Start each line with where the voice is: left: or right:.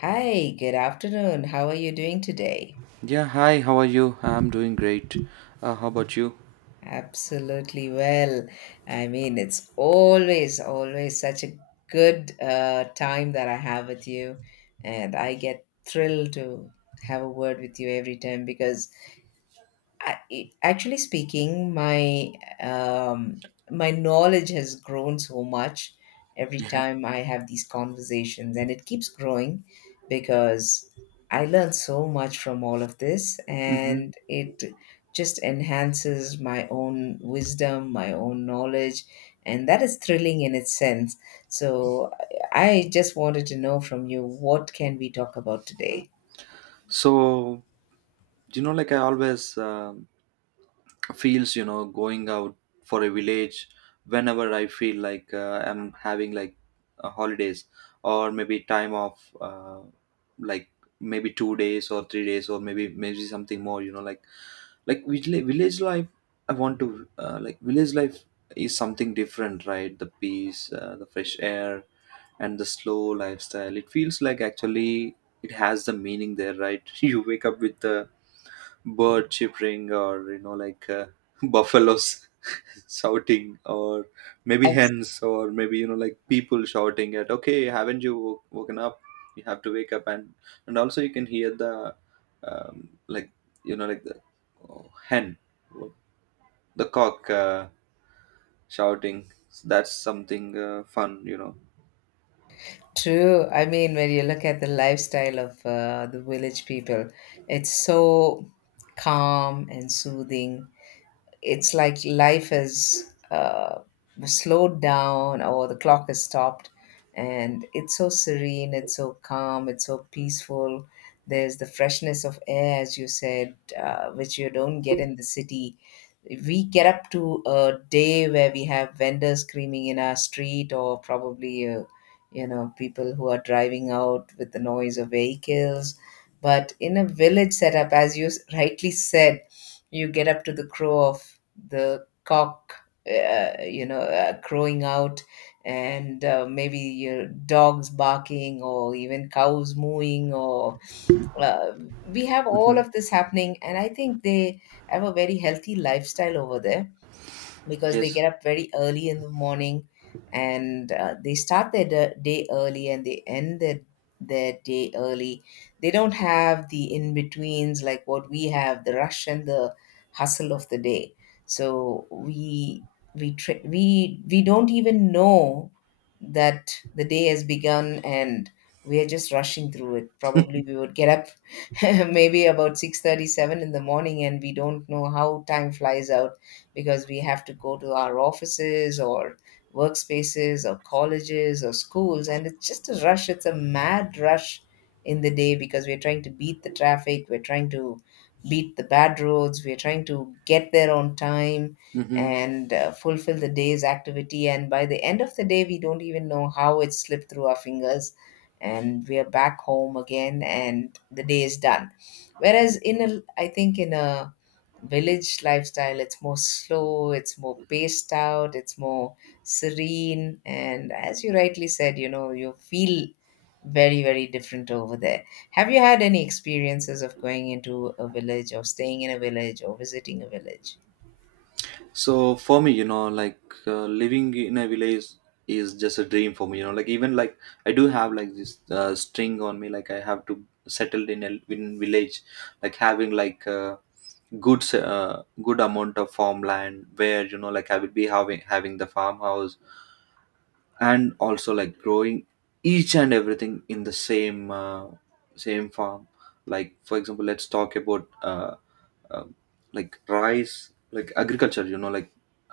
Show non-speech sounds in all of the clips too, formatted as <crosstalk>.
left: Hi, good afternoon. How are you doing today?
right: Yeah, hi, how are you? I'm doing great. How about you?
left: Absolutely well. I mean, it's always, always such a good time that I have with you, and I get thrilled to have a word with you every time because I, actually speaking, my um, my knowledge has grown so much every
right: Yeah.
left: time I have these conversations, and it keeps growing because I learn so much from all of this,
right: hmm
left: and it just enhances my own wisdom, my own knowledge, and that is thrilling in its sense. So I just wanted to know from you, what can we talk about today?
right: So, you know, like I always feels going out for a village whenever I feel like I'm having like holidays or maybe time off, like maybe 2 days or 3 days or maybe something more. You know, like like village life. I want to like village life is something different, right? The peace, the fresh air and the slow lifestyle. It feels like actually it has the meaning there, right? <laughs> You wake up with the bird chirping, or you know, like <laughs> buffaloes <laughs> shouting, or maybe hens, or maybe you know, like people shouting at, "Okay, haven't you woken up? You have to wake up!" And also you can hear the um, like you know, like the oh, hen, the cock shouting. So that's something fun, you know.
left: True. I mean, when you look at the lifestyle of the village people, it's so calm and soothing. It's like life is slowed down, or the clock is stopped. And it's so serene, it's so calm, it's so peaceful. There's the freshness of air, as you said, which you don't get in the city. We get up to a day where we have vendors screaming in our street, or probably you know, people who are driving out with the noise of vehicles. But in a village setup, as you rightly said, you get up to the crow of the cock you know, crowing out, and maybe your dogs barking, or even cows mooing, or uh, we have all
right: hmm
left: of this happening. And I think they have a very healthy lifestyle over there, because they
right: Yes.
left: get up very early in the morning, and they start their day early, and they end their day early. They don't have the in-betweens like what we have, the rush and the hustle of the day. So we tra- we don't even know that the day has begun, and we are just rushing through it. Probably we would get up <laughs> maybe about 6:37 in the morning, and we don't know how time flies out, because we have to go to our offices or workspaces or colleges or schools, and it's just a rush, it's a mad rush in the day, because we're trying to beat the traffic, we're trying to beat the bad roads, we're trying to get there on time,
right: Mm-hmm.
left: and fulfill the day's activity, and by the end of the day, we don't even know how it slipped through our fingers, and we are back home again, and the day is done. Whereas in a, I think, in a village lifestyle, it's more slow, it's more paced out, it's more serene, and as you rightly said, you know, you feel very, very different over there. Have you had any experiences of going into a village, or staying in a village, or visiting a village?
right: So for me, you know, like living in a village is just a dream for me. You know, like even like I do have like this string on me, like I have to settle in a in village, like having like a good amount of farmland where you know like I would be having the farmhouse, and also like growing each and everything in the same farm. Like for example, let's talk about. Um, like rice like agriculture you know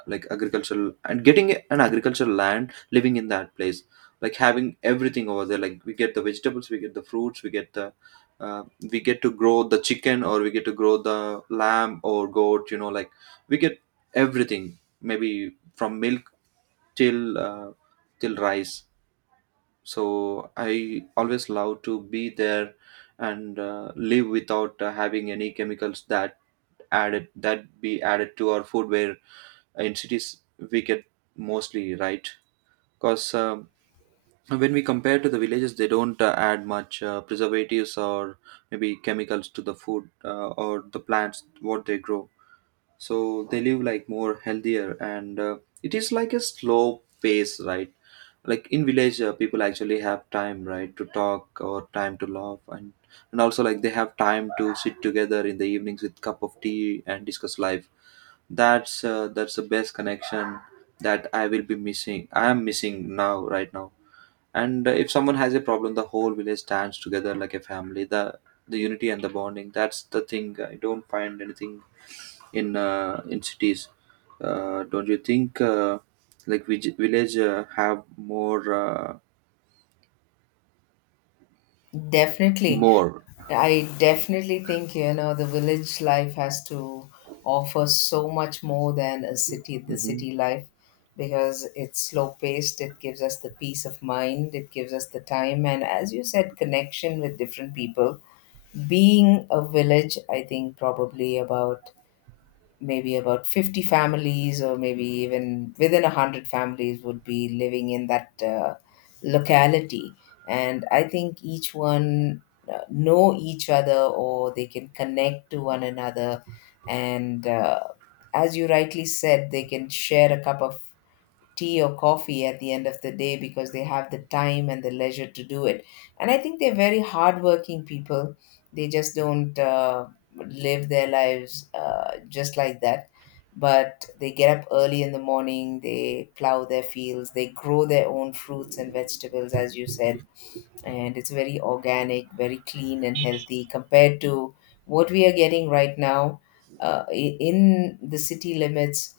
right: like agricultural and getting an agricultural land living in that place, like having everything over there, like we get the vegetables, we get the fruits, we get the uh, we get to grow the chicken or we get to grow the lamb or goat, you know, like we get everything maybe from milk till till rice. So I always love to be there and live without having any chemicals that added that be added to our food, where in cities we get mostly, right? Because when we compare to the villages, they don't add much preservatives or maybe chemicals to the food or the plants what they grow. So they live like more healthier and it is like a slow pace, right? Like in village, people actually have time, right, to talk or time to laugh. And also like they have time to sit together in the evenings with cup of tea and discuss life. That's the best connection that I will be missing, I am missing now right now. And if someone has a problem, the whole village stands together like a family. The unity and the bonding, that's the thing, I don't find anything in cities. Don't you think like village have more
left: Definitely.
right: more?
left: I definitely think, you know, the village life has to offer so much more than a city, the
right: hmm
left: city life, because it's slow paced. It gives us the peace of mind. It gives us the time. And as you said, connection with different people. Being a village, I think probably about maybe about 50 families, or maybe even within 100 families, would be living in that locality. And I think each one know each other, or they can connect to one another, and as you rightly said, they can share a cup of tea or coffee at the end of the day, because they have the time and the leisure to do it. And I think they're very hardworking people. They just don't live their lives just like that. But they get up early in the morning, they plow their fields, they grow their own fruits and vegetables, as you said. And it's very organic, very clean and healthy compared to what we are getting right now, in the city limits.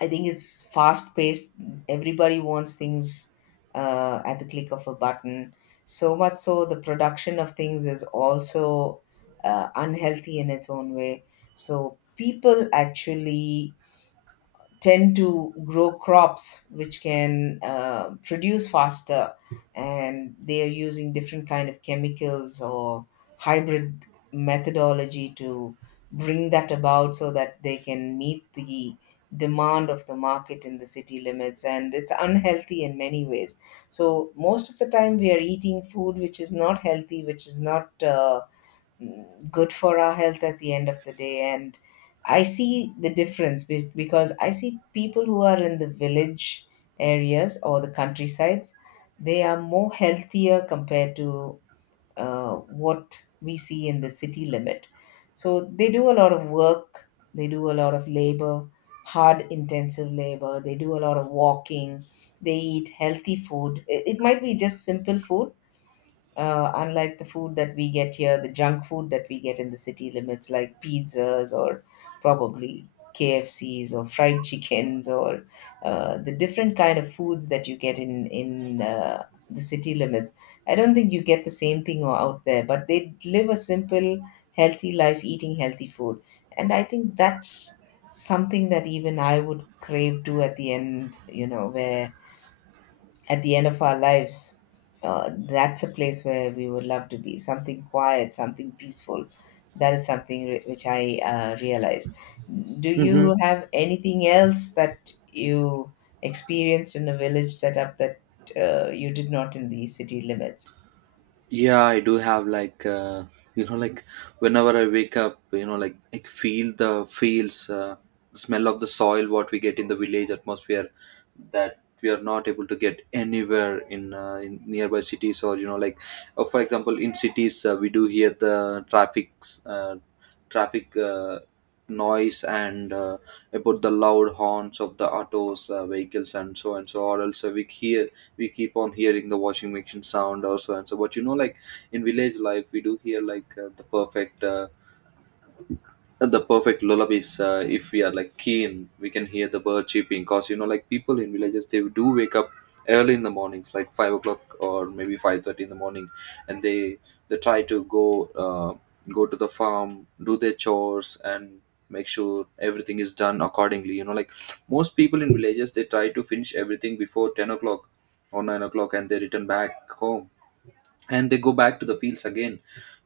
left: I think it's fast paced. Everybody wants things at the click of a button. So much so, the production of things is also unhealthy in its own way. So people actually tend to grow crops which can produce faster, and they are using different kind of chemicals or hybrid methodology to bring that about, so that they can meet the demand of the market in the city limits, and it's unhealthy in many ways. So most of the time we are eating food which is not healthy, which is not good for our health at the end of the day. And I see the difference because I see people who are in the village areas or the countrysides, they are more healthier compared to what we see in the city limit. So they do a lot of work, they do a lot of labor, hard intensive labor, they do a lot of walking, they eat healthy food. It might be just simple food, unlike the food that we get here, the junk food that we get in the city limits, like pizzas, or probably KFCs, or fried <laughs> chickens, or the different kind of foods that you get in the city limits. I don't think you get the same thing out there, but they live a simple, healthy life eating healthy food, and I think that's something that even I would crave to at the end. You know, where at the end of our lives, that's a place where we would love to be. Something quiet, something peaceful. That is something which I realize. Do you have anything else that you experienced in a village setup that you did not in the city limits?
right: Yeah, I do have like you know like whenever I wake up, you know like I feel the fields, smell of the soil, what we get in the village atmosphere, that we are not able to get anywhere in nearby cities. Or you know like for example, in cities we do hear the traffic noise and about the loud horns of the autos, vehicles and so and so. Or else we hear, we keep on hearing the washing machine sound or so and so. But you know like in village life we do hear like the perfect lullabies. If we are like keen, we can hear the bird chirping, because you know like people in villages, they do wake up early in the mornings, like 5 o'clock or maybe 5:30 in the morning. And they try to go go to the farm, do their chores, and make sure everything is done accordingly. You know like most people in villages, they try to finish everything before 10 o'clock or 9 o'clock and they return back home. And they go back to the fields again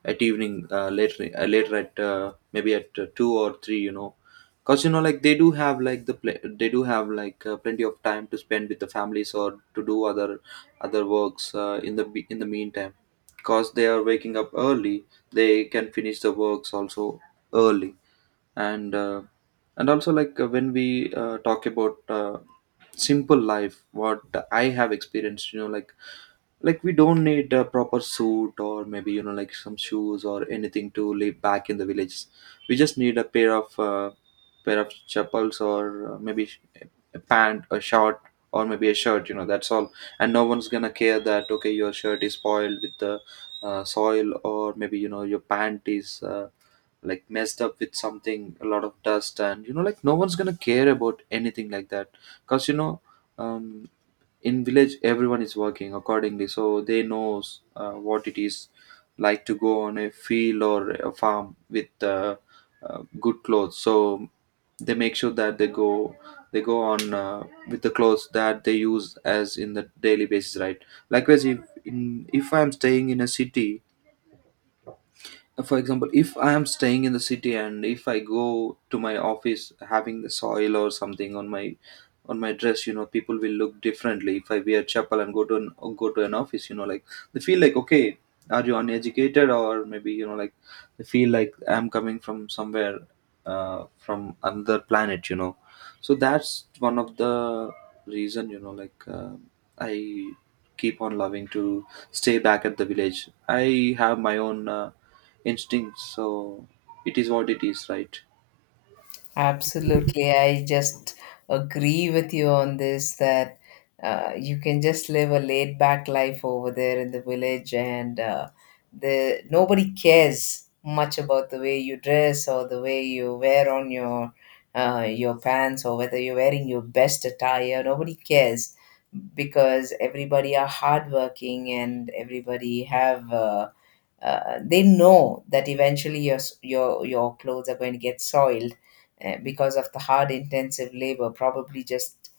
right: at evening, later at maybe at 2 or 3, you know. Because you know like they do have like they do have like plenty of time to spend with the families or to do other works in the meantime. Because they are waking up early, they can finish the works also early. And and also like when we talk about simple life, what I have experienced, you know like we don't need a proper suit or maybe you know like some shoes or anything to live back in the villages. We just need a pair of chappals, or a pant, a short, or maybe a shirt, you know, that's all. And no one's gonna care that, okay, your shirt is spoiled with the soil, or maybe you know your pant is like messed up with something, a lot of dust, and you know like no one's gonna care about anything like that. Because you know, um, in village everyone is working accordingly, so they knows what it is like to go on a field or a farm with good clothes. So they make sure that they go, they go on with the clothes that they use as in the daily basis, right? Likewise, if in if I'm staying in a city, for example, if I am staying in the city and if I go to my office having the soil or something on my dress, you know, people will look differently. If I wear chapel and go to an or go to an office, you know like they feel like, okay, are you uneducated, or maybe you know like they feel like I'm coming from somewhere from another planet, you know. So that's one of the reason, you know like I keep on loving to stay back at the village. I have my own instincts, so it is what it is, right?
left: Absolutely. I just agree with you on this, that you can just live a laid back life over there in the village, and the nobody cares much about the way you dress or the way you wear on your pants, or whether you're wearing your best attire. Nobody cares, because everybody are hardworking, and everybody have they know that eventually your your clothes are going to get soiled, eh, because of the hard intensive labor, probably just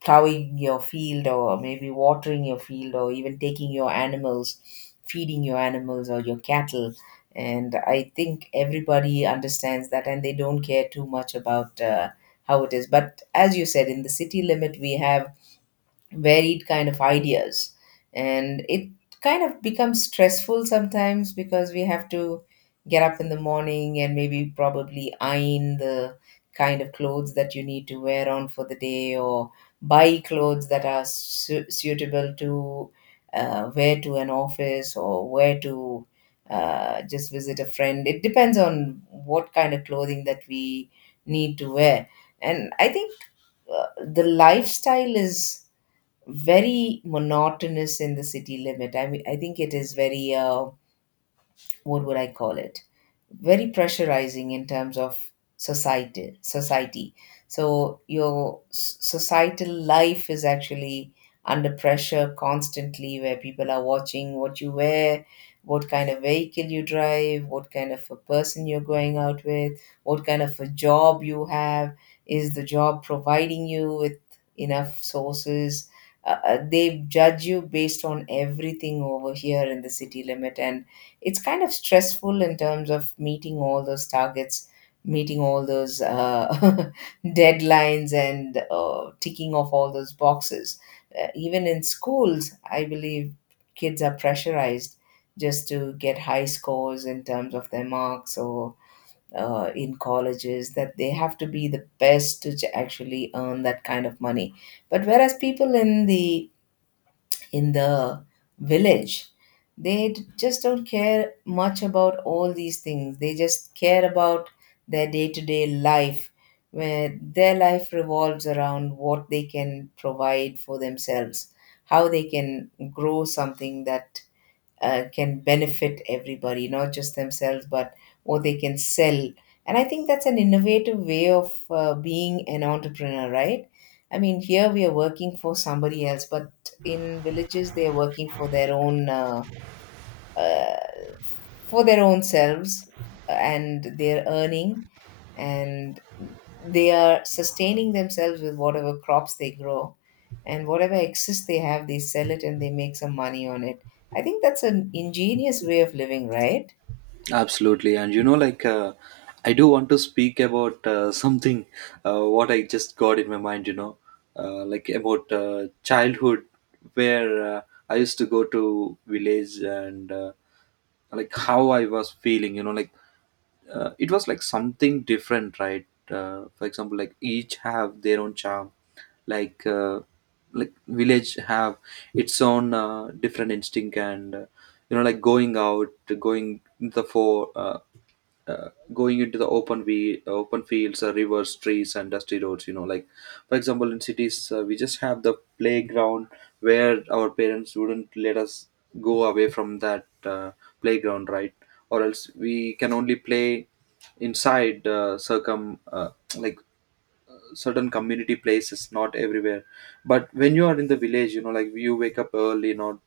left: plowing your field, or maybe watering your field, or even taking your animals, feeding your animals or your cattle. And I think everybody understands that, and they don't care too much about how it is. But as you said, in the city limit, we have varied kind of ideas, and it kind of becomes stressful sometimes, because we have to get up in the morning and maybe probably iron the kind of clothes that you need to wear on for the day, or buy clothes that are suitable to wear to an office, or wear to just visit a friend. It depends on what kind of clothing that we need to wear. And I think uh, the lifestyle is very monotonous in the city limit. I mean, I think it is very, what would I call it? Very pressurizing in terms of society. So your societal life is actually under pressure constantly, where people are watching what you wear, what kind of vehicle you drive, what kind of a person you're going out with, what kind of a job you have, is the job providing you with enough sources. Uh, they judge you based on everything over here in the city limit, and it's kind of stressful in terms of meeting all those targets, meeting all those <laughs> deadlines, and ticking off all those boxes. Even in schools, I believe kids are pressurized just to get high scores in terms of their marks, or in colleges that they have to be the best to actually earn that kind of money. But whereas people in the village, they just don't care much about all these things, they just care about their day-to-day life, where their life revolves around what they can provide for themselves, how they can grow something that can benefit everybody, not just themselves, but what they can sell. And I think that's an innovative way of being an entrepreneur, right? I mean, here we are working for somebody else, but in villages, they are working for their own. Uh, for their own selves, and their earning, and they are sustaining themselves with whatever crops they grow, and whatever excess they have, they sell it and they make some money on it. I think that's an ingenious way of living, right?
right: Absolutely, and you know, like I do want to speak about <laughs> something, what I just got in my mind. You know, like about childhood, where I used to go to village and like how I was feeling. You know, like it was like something different, right? For example, like each have their own charm. Like uh, like village have its own different instinct. And you know like going out, going the four uh, uh, going into the open, we open fields, rivers, trees, and dusty roads. You know like, for example, in cities we just have the playground, where our parents wouldn't let us go away from that playground, right? Or else we can only play inside circum like certain community places, not everywhere. But when you are in the village, you know like you wake up early, not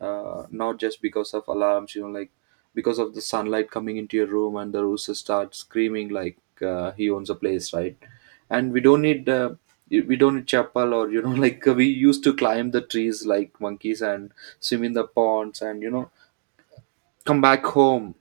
right: not just because of alarms. You know like because of the sunlight coming into your room and the rooster starts screaming like he owns a place, right? And we don't need chapel. Or you know <laughs> like we used to climb the trees like monkeys and swim in the ponds, and you know, come back home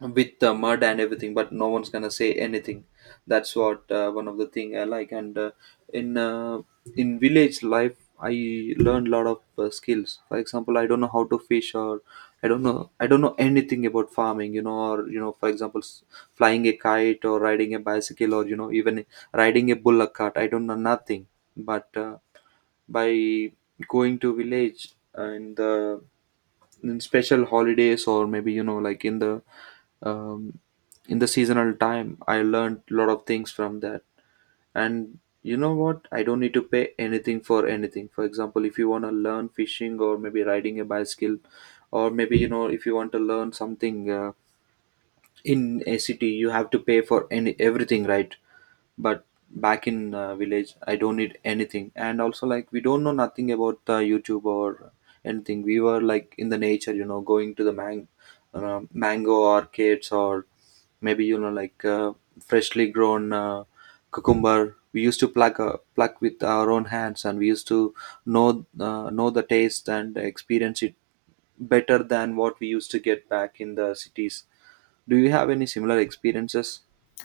right: with the mud and everything, but no one's gonna say anything. That's what, one of the thing I like. And in uh, in village life, I learned a lot of skills. For example, I don't know how to fish, or I don't know, I don't know anything about farming, you know. Or you know, for example, flying a kite or riding a bicycle, or you know, even riding a bullock cart, I don't know nothing. But by going to village and the in special holidays, or maybe you know like um, in the seasonal time, I learned a lot of things from that. And you know what, I don't need to pay anything for anything. For example, if you want to learn fishing or maybe riding a bicycle, or maybe you know, if you want to learn something in a city, you have to pay for any everything, right? But back in village, I don't need anything. And also like, we don't know nothing about YouTube or anything. We were like in the nature, you know, going to the mango orchids, or maybe you know like freshly grown cucumber, we used to pluck with our own hands, and we used to know the taste and experience it better than what we used to get back in the cities. Do you have any similar experiences?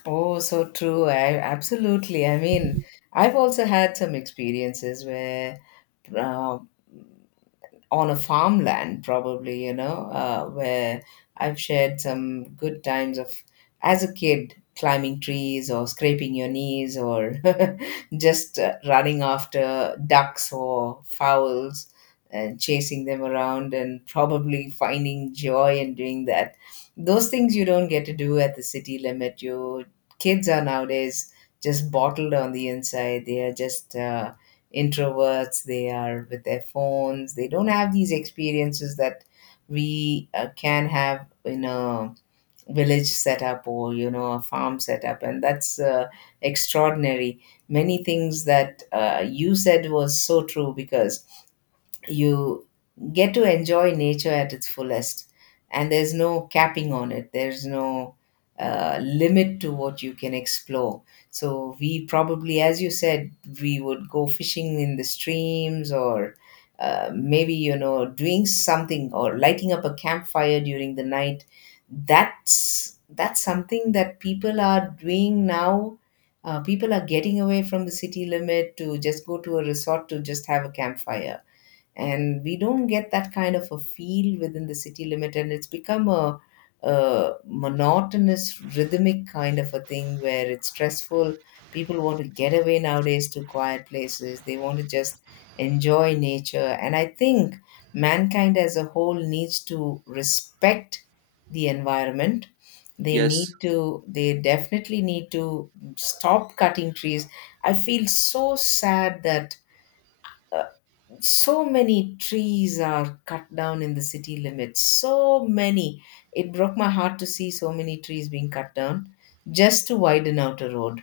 left: Oh, so true. I absolutely. I mean, I've also had some experiences where uh, on a farmland, probably, you know, where I've shared some good times of as a kid climbing trees or scraping your knees, or <laughs> just running after ducks or fowls and chasing them around and probably finding joy in doing that. Those things you don't get to do at the city limit. Your kids are nowadays just bottled on the inside. They are just introverts, they are with their phones, they don't have these experiences that we can have in a village setup or, you know, a farm setup, and that's extraordinary. Many things that you said was so true because you get to enjoy nature at its fullest, and there's no capping on it, there's no limit to what you can explore. So we, probably as you said, we would go fishing in the streams or maybe, you know, doing something or lighting up a campfire during the night. That's something that people are doing now. People are getting away from the city limit to just go to a resort to just have a campfire, and we don't get that kind of a feel within the city limit, and it's become a monotonous, rhythmic kind of a thing where it's stressful. People want to get away nowadays to quiet places. They want to just enjoy nature, and I think mankind as a whole needs to respect the environment. they
right: Yes.
left: need to they definitely need to stop cutting trees. I feel so sad that uh, so many trees are cut down in the city limits, so many. It broke my heart to see so many trees being cut down just to widen out a road,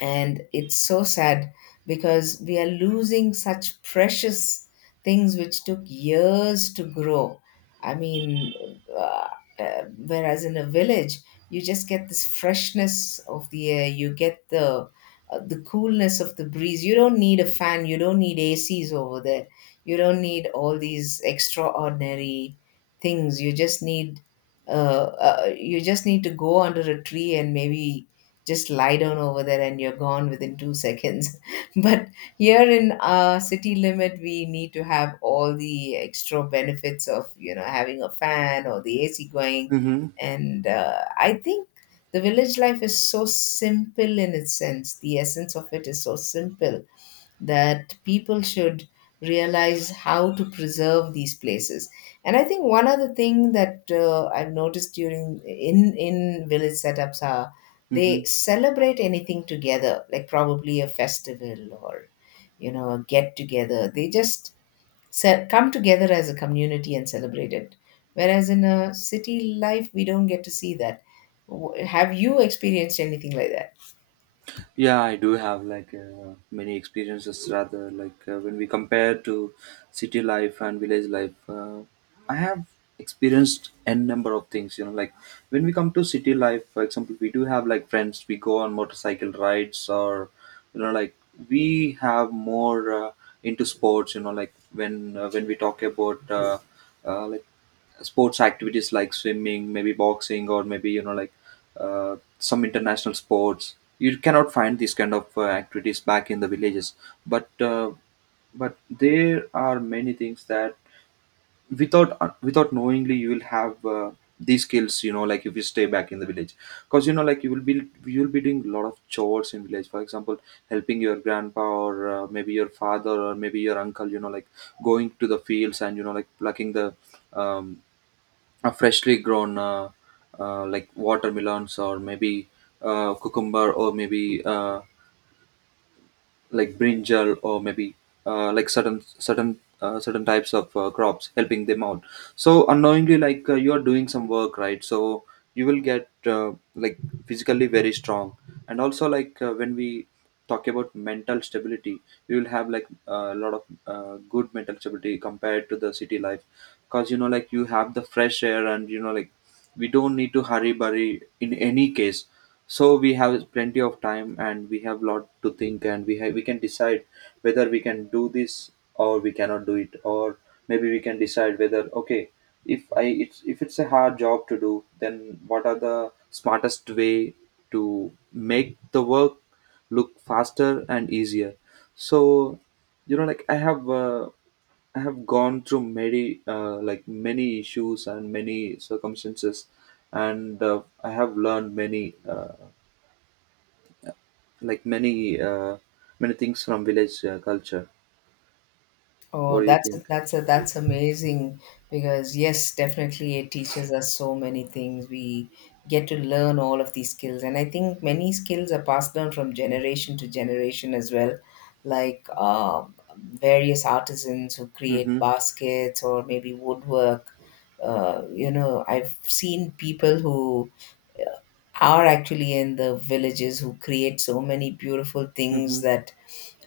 left: and it's so sad, because we are losing such precious things which took years to grow. I mean, uh, whereas in a village, you just get this freshness of the air, you get the coolness of the breeze. You don't need a fan, you don't need acs over there. You don't need all these extraordinary things. You just need uh, you just need to go under a tree and maybe just lie down over there, and you're gone within 2 seconds. <laughs> But here in our city limit, we need to have all the extra benefits of, you know, having a fan or the AC going.
right: Mm-hmm.
left: And I think the village life is so simple in its sense. The essence of it is so simple that people should realize how to preserve these places. And I think one other thing that I've noticed during in village setups are
right: Mm-hmm.
left: they celebrate anything together, like probably a festival or, you know, a get together. They just come together as a community and celebrate it. Whereas in a city life, we don't get to see that. Have you experienced anything like that?
right: Yeah, I do have like many experiences rather like when we compare to city life and village life. I have experienced n number of things. You know, like when we come to city life, for example, we do have like friends. We go on motorcycle rides or you know like we have more into sports. You know, like when we talk about like sports activities like swimming, maybe boxing, or maybe some international sports. You cannot find these kind of activities back in the villages, but uh, but there are many things that without knowingly you will have these skills. You know, like if you stay back in the village, because you know, like you will be doing a lot of chores in village. For example, helping your grandpa or maybe your father or maybe your uncle. You know, like going to the fields and plucking the um, freshly grown like watermelons or maybe cucumber or maybe like brinjal or maybe like certain types of crops, helping them out. So unknowingly, like you are doing some work, right? So you will get like physically very strong. And also, like when we talk about mental stability, you will have like a lot of good mental stability compared to the city life, because you know, like you have the fresh air. And you know, like we don't need to hurry burry in any case, so we have plenty of time and we have lot to think and we have we can decide whether we can do this or we cannot do it. Or maybe we can decide whether, okay, if I it's if it's a hard job to do, then what are the smartest way to make the work look faster and easier. So you know, like I have gone through many like many issues and many circumstances, and I have learned many. Like many many things from village culture.
left: Oh,
right: What do you
left: that's
right: think?
left: that's that's amazing, because yes, definitely it teaches us so many things. We get to learn all of these skills, and I think many skills are passed down from generation to generation as well, like various artisans who create
right: Mm-hmm.
left: baskets or maybe woodwork. You know, I've seen people who are actually in the villages who create so many beautiful things
right: Mm-hmm.
left: that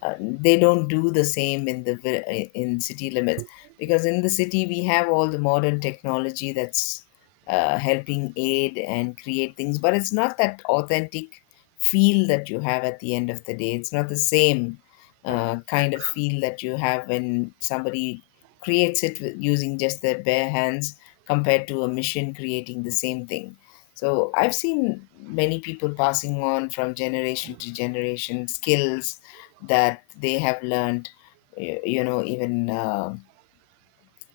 left: they don't do the same in the in city limits, because in the city we have all the modern technology that's helping aid and create things, but it's not that authentic feel that you have. At the end of the day, it's not the same kind of feel that you have when somebody creates it with, using just their bare hands, compared to a machine creating the same thing. So I've seen many people passing on from generation to generation skills that they have learned, you know, even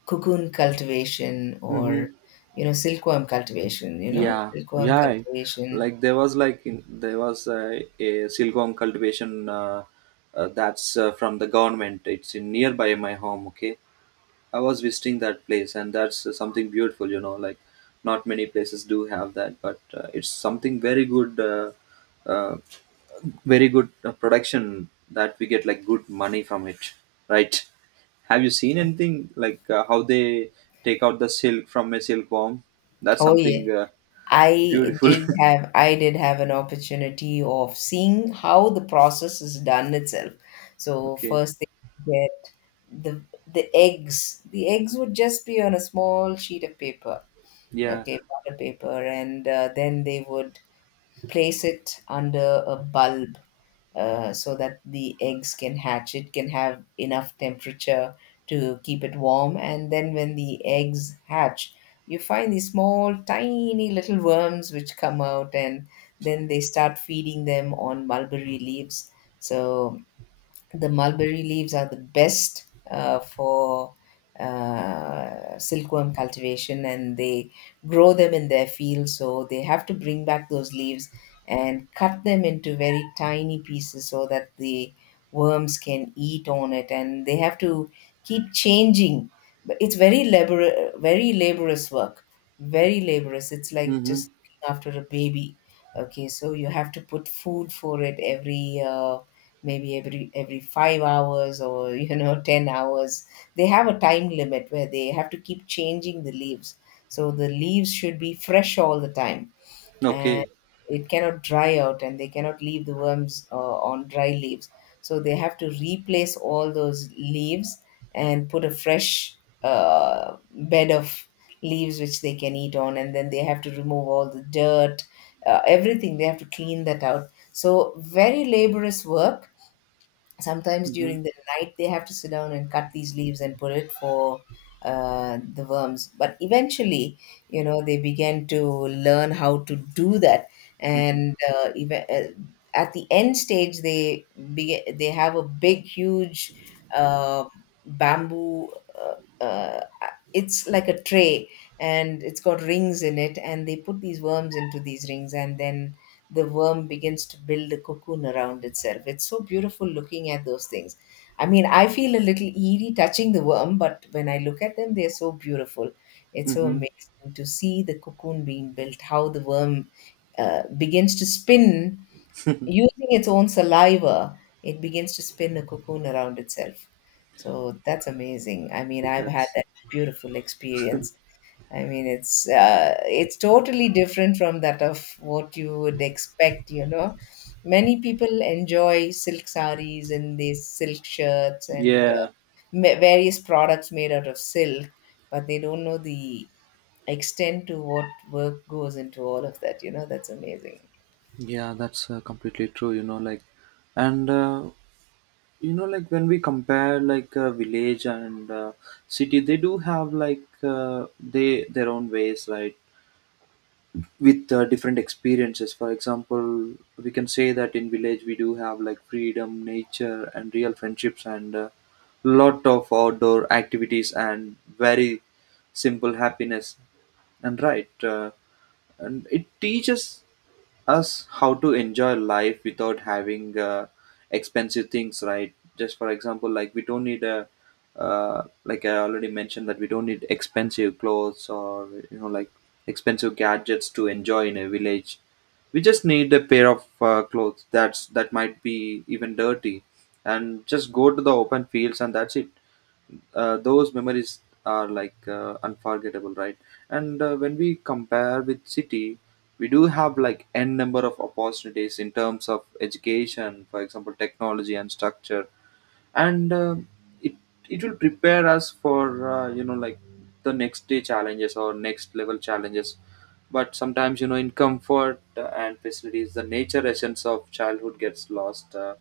left: cocoon cultivation, or,
right: Mm-hmm.
left: you know, silkworm cultivation, you know,
right: Yeah.
left: silkworm
right: Yeah.
left: cultivation.
right: Like there was like in, there was a silkworm cultivation that's from the government. It's in nearby my home. Okay. I was visiting that place, and that's something beautiful. You know, like not many places do have that, but it's something very good. Uh, Very good production that we get like good money from it, right? Have you seen anything like how they take out the silk from a silkworm? That's
left: Oh
right: something
left: yeah. I
right: beautiful.
left: did have I did have an opportunity of seeing how the process is done itself.
right: <laughs>
left: So
right: Okay.
left: first they get the eggs. The eggs would just be on a small sheet of paper,
right: Yeah.
left: okay, butter paper, and then they would place it under a bulb so that the eggs can hatch. It can have enough temperature to keep it warm. And then when the eggs hatch, you find these small, tiny little worms which come out, and then they start feeding them on mulberry leaves. So the mulberry leaves are the best for silkworm cultivation, and they grow them in their field, so they have to bring back those leaves and cut them into very tiny pieces so that the worms can eat on it, and they have to keep changing. But it's very labor, very laborious work. Very laborious. It's like
right: Mm-hmm.
left: just looking after a baby. Okay, so you have to put food for it every maybe every 5 hours or <laughs> you know 10 hours. They have a time limit where they have to keep changing the leaves, so the leaves should be fresh all the time, and
right: Okay.
left: it cannot dry out, and they cannot leave the worms on dry leaves. So they have to replace all those leaves and put a fresh uh, bed of leaves which they can eat on, and then they have to remove all the dirt, everything, they have to clean that out. So very laborious work. Sometimes
right: Mm-hmm.
left: during the night they have to sit down and cut these leaves and put it for the worms. But eventually, you know, they began to learn how to do that.
right: Mm-hmm.
left: And even, at the end stage, they begin, they have a big huge uh, bamboo uh, uh, it's like a tray, and it's got rings in it, and they put these worms into these rings, and then the worm begins to build a cocoon around itself. It's so beautiful looking at those things. I mean, I feel a little eerie touching the worm, but when I look at them, they're so beautiful. It's so
right: Mm-hmm.
left: amazing to see the cocoon being built, how the worm begins to spin using its own saliva. It begins to spin a cocoon around itself. So that's amazing. I mean, I've had
right: That's
left: that beautiful experience. I mean, it's totally different from that of what you would expect. You know, many people enjoy silk saris and these silk shirts and
right: yeah.
left: various products made out of silk, but they don't know the extent to what work goes into all of that. You know, that's amazing.
right: Yeah, that's completely true. You know, like and you know, like when we compare like village and city, they do have like they their own ways, right? With different experiences. For example, we can say that in village we do have like freedom, nature, and real friendships, and lot of outdoor activities and very simple happiness. And right. And it teaches us how to enjoy life without having expensive things, right? Just for example, like we don't need a like I already mentioned that we don't need expensive clothes, or you know, like expensive gadgets to enjoy in a village. We just need a pair of clothes, that's that might be even dirty, and just go to the open fields, and that's it. Those memories are like unforgettable, right? And when we compare with city, we do have like n number of opportunities in terms of education, for example, technology and structure. And it it will prepare us for you know, like the next day challenges or next level challenges. But sometimes, you know, in comfort and facilities, the nature essence of childhood gets lost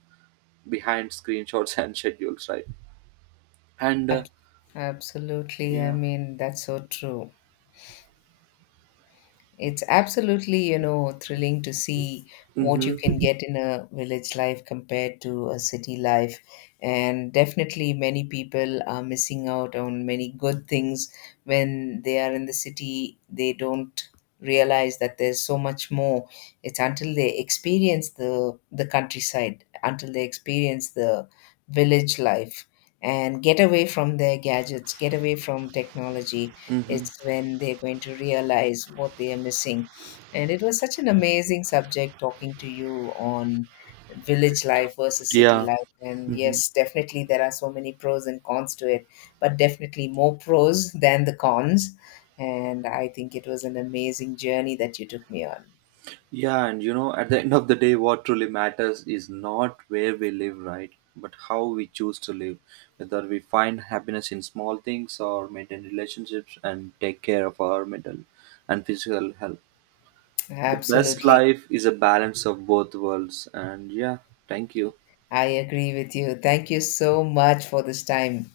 right: behind screenshots <laughs> and schedules, right? And
left: Absolutely. I
right: yeah.
left: mean, that's so true. It's absolutely, you know, thrilling to see what you can
right: Mm-hmm.
left: get in a village life compared to a city life. And definitely, many people are missing out on many good things when they are in the city. They don't realize that there's so much more. It's until they experience the countryside, until they experience the village life and get away from their gadgets, get away from technology,
right: Mm-hmm.
left: it's when they're going to realize what they are missing. And it was such an amazing subject talking to you on village life versus city
right: Yeah.
left: life. And
right: Mm-hmm.
left: yes, definitely there are so many pros and cons to it, but definitely more pros than the cons. And I think it was an amazing journey that you took me on.
right: Yeah, and you know, at the end of the day, what truly matters is not where we live, right? But how we choose to live. Whether we find happiness in small things or maintain relationships and take care of our mental and physical health. The best
left: Absolutely.
right: life is a balance of both worlds. And yeah, thank you.
left: I agree with you. Thank you so much for this time.